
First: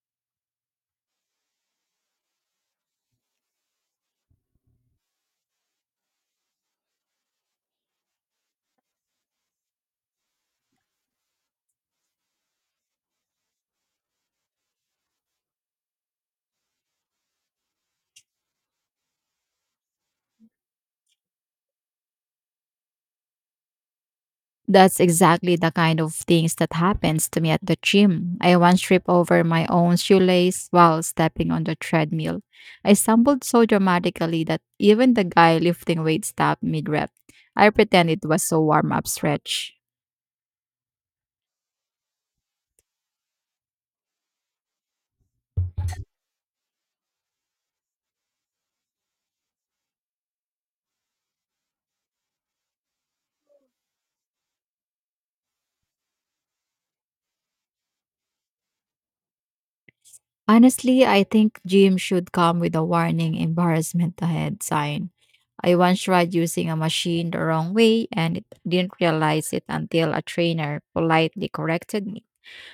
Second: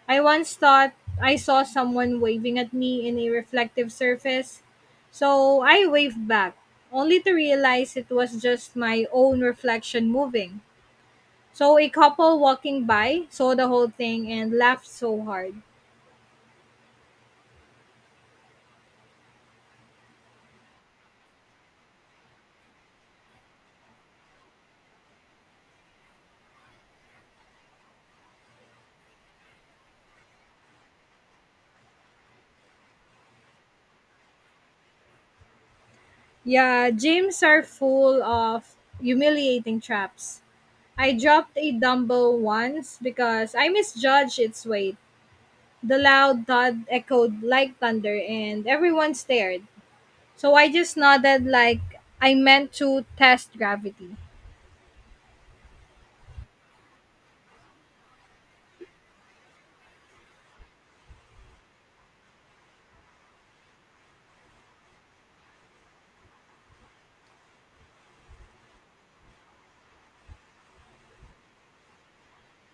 Speaker 2: I once thought I saw someone waving at me in a reflective surface, so I waved back, only to realize it was just my own reflection moving. So a couple walking by saw the whole thing and laughed so hard.
Speaker 1: That's exactly the kind of things that happens to me at the gym. I once tripped over my own shoelace while stepping on the treadmill. I stumbled so dramatically that even the guy lifting weights stopped
Speaker 2: Yeah,
Speaker 1: mid-rep.
Speaker 2: gyms are
Speaker 1: I
Speaker 2: full
Speaker 1: pretended it was a
Speaker 2: of
Speaker 1: warm-up stretch.
Speaker 2: humiliating traps. I dropped a dumbbell once because I misjudged its weight. The loud thud echoed like thunder, and everyone stared. So I just nodded like I meant to test gravity.
Speaker 1: Honestly, I think gym should come with a warning embarrassment ahead sign. I once tried using a machine the wrong way and it didn't realize it until a trainer politely corrected me.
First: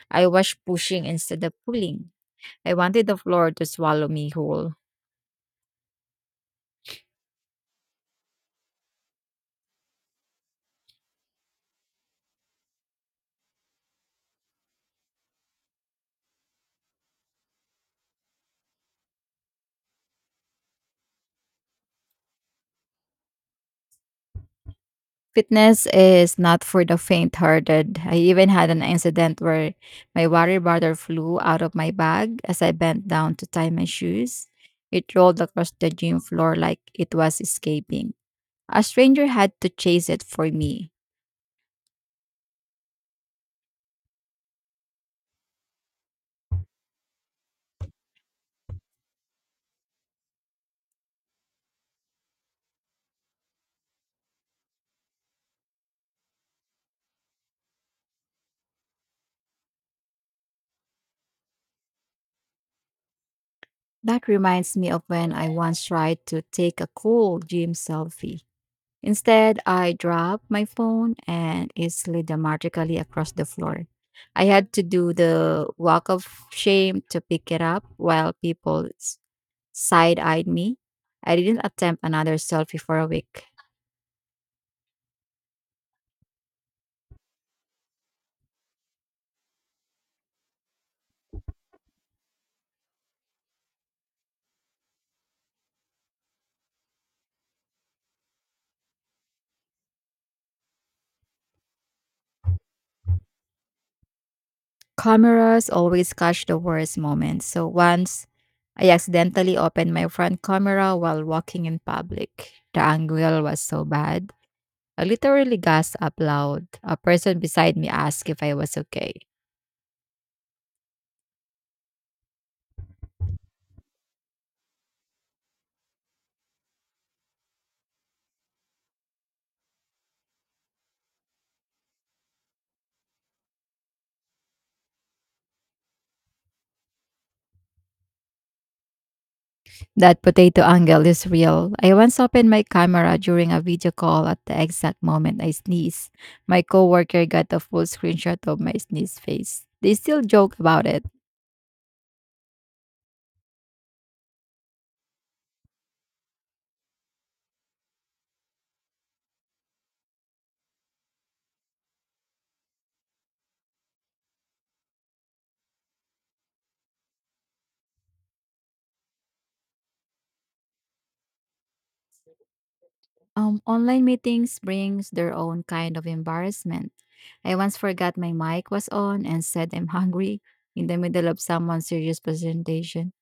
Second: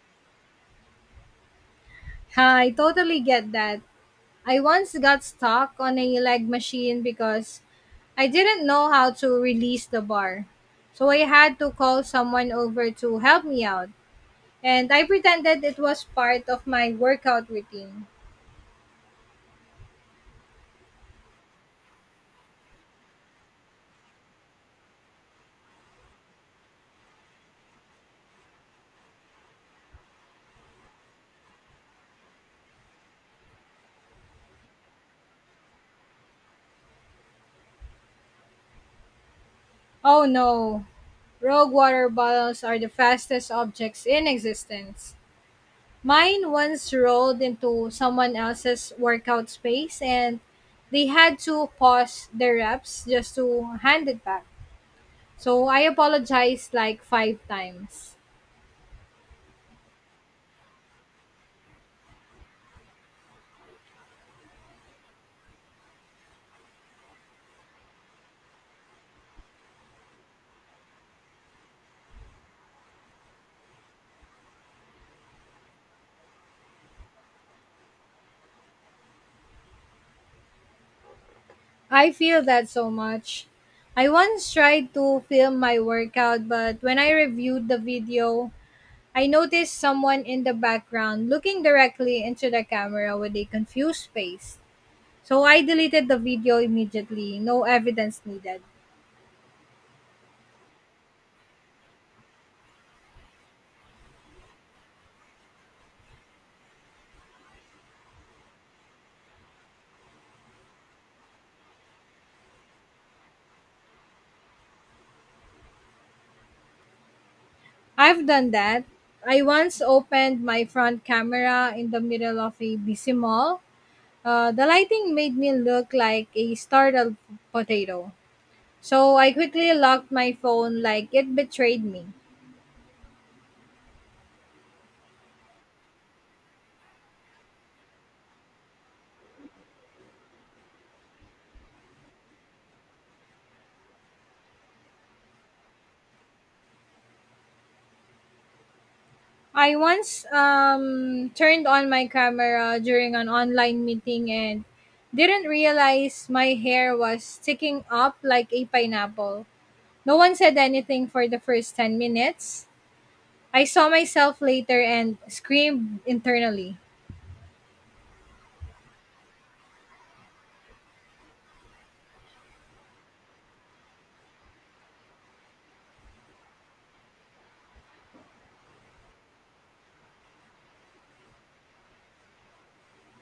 Speaker 1: I was pushing instead of pulling.
Speaker 2: I
Speaker 1: I wanted the
Speaker 2: totally
Speaker 1: floor
Speaker 2: get
Speaker 1: to
Speaker 2: that.
Speaker 1: swallow me
Speaker 2: I
Speaker 1: whole.
Speaker 2: once got stuck on a leg machine because I didn't know how to release the bar. So I had to call someone over to help me out. And I pretended it was part of my workout routine.
Speaker 1: Fitness is not for the faint hearted. I even had an incident where my water bottle flew out of my bag as I bent down to tie my shoes. It rolled across the gym floor like it was escaping. A stranger had to chase it
Speaker 2: Oh
Speaker 1: for
Speaker 2: no,
Speaker 1: me.
Speaker 2: rogue water bottles are the fastest objects in existence. Mine once rolled into someone else's workout space, and they had to pause their reps just to hand it back. So I apologized like five times.
Speaker 1: That reminds me of when I once tried to take a cool gym selfie. Instead, I dropped my phone and it slid dramatically across the floor. I had to do the walk of shame to pick it up while people side eyed me. I didn't attempt
Speaker 2: I
Speaker 1: another
Speaker 2: feel that
Speaker 1: selfie
Speaker 2: so
Speaker 1: for a week.
Speaker 2: much. I once tried to film my workout, but when I reviewed the video, I noticed someone in the background looking directly into the camera with a confused face. So I deleted the video immediately, no evidence needed.
Speaker 1: Cameras always catch the worst moments. So once I accidentally opened my front camera while walking in public, the angle was so bad. I literally gasped out loud. A person beside me
Speaker 2: I've
Speaker 1: asked if
Speaker 2: done
Speaker 1: I was
Speaker 2: that.
Speaker 1: okay.
Speaker 2: I once opened my front camera in the middle of a busy mall. Uh, the lighting made me look like a startled potato. So I quickly locked my phone like it betrayed me.
Speaker 1: That potato angle is real. I once opened my camera during a video call at the exact moment I sneezed. My coworker got a full screenshot of my sneeze face.
Speaker 2: I
Speaker 1: They still
Speaker 2: once
Speaker 1: joke about it.
Speaker 2: um, turned on my camera during an online meeting and didn't realize my hair was sticking up like a pineapple. No one said anything for the first ten minutes. I saw myself later and screamed internally.
Speaker 1: Um, online meetings brings their own kind of embarrassment. I once forgot my mic was on and said "I'm hungry" in the middle of someone's serious presentation.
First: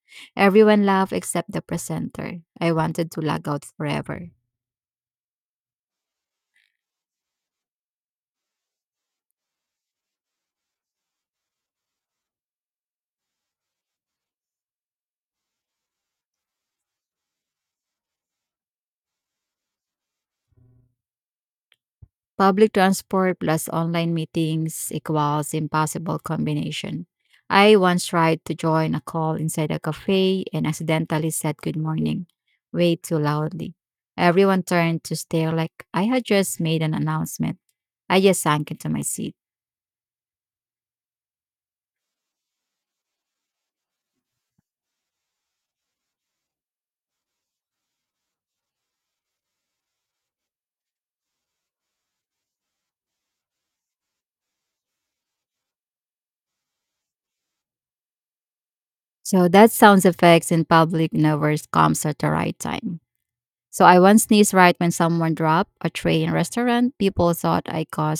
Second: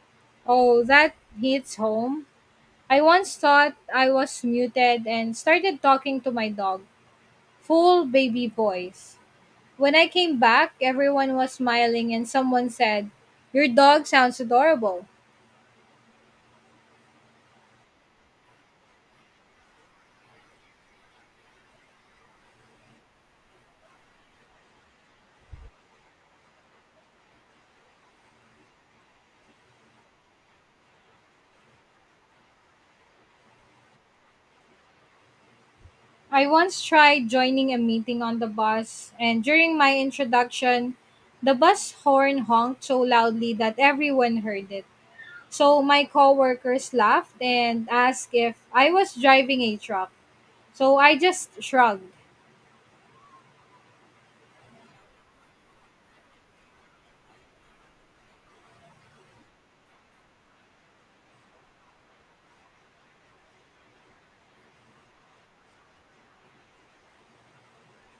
Speaker 2: Oh,
Speaker 1: Everyone laughed
Speaker 2: that
Speaker 1: except the
Speaker 2: hits home.
Speaker 1: presenter. I
Speaker 2: I
Speaker 1: wanted to
Speaker 2: once
Speaker 1: log out
Speaker 2: thought I
Speaker 1: forever.
Speaker 2: was muted and started talking to my dog, full baby voice. When I came back, everyone was smiling and someone said, Your dog sounds adorable.
Speaker 1: Public transport plus online meetings equals impossible combination. I once tried to join a call inside a cafe and accidentally said good morning way too loudly. Everyone turned to stare like I had
Speaker 2: I
Speaker 1: just made
Speaker 2: once
Speaker 1: an
Speaker 2: tried
Speaker 1: announcement.
Speaker 2: joining a meeting
Speaker 1: I
Speaker 2: on
Speaker 1: just
Speaker 2: the
Speaker 1: sank into my
Speaker 2: bus,
Speaker 1: seat.
Speaker 2: and during my introduction, the bus horn honked so loudly that everyone heard it. So my coworkers laughed and asked if I was driving a truck. So I just shrugged.
Speaker 1: So that sound effects in public never comes at the right time. So I once sneezed right when someone dropped a tray in a restaurant. People thought I caused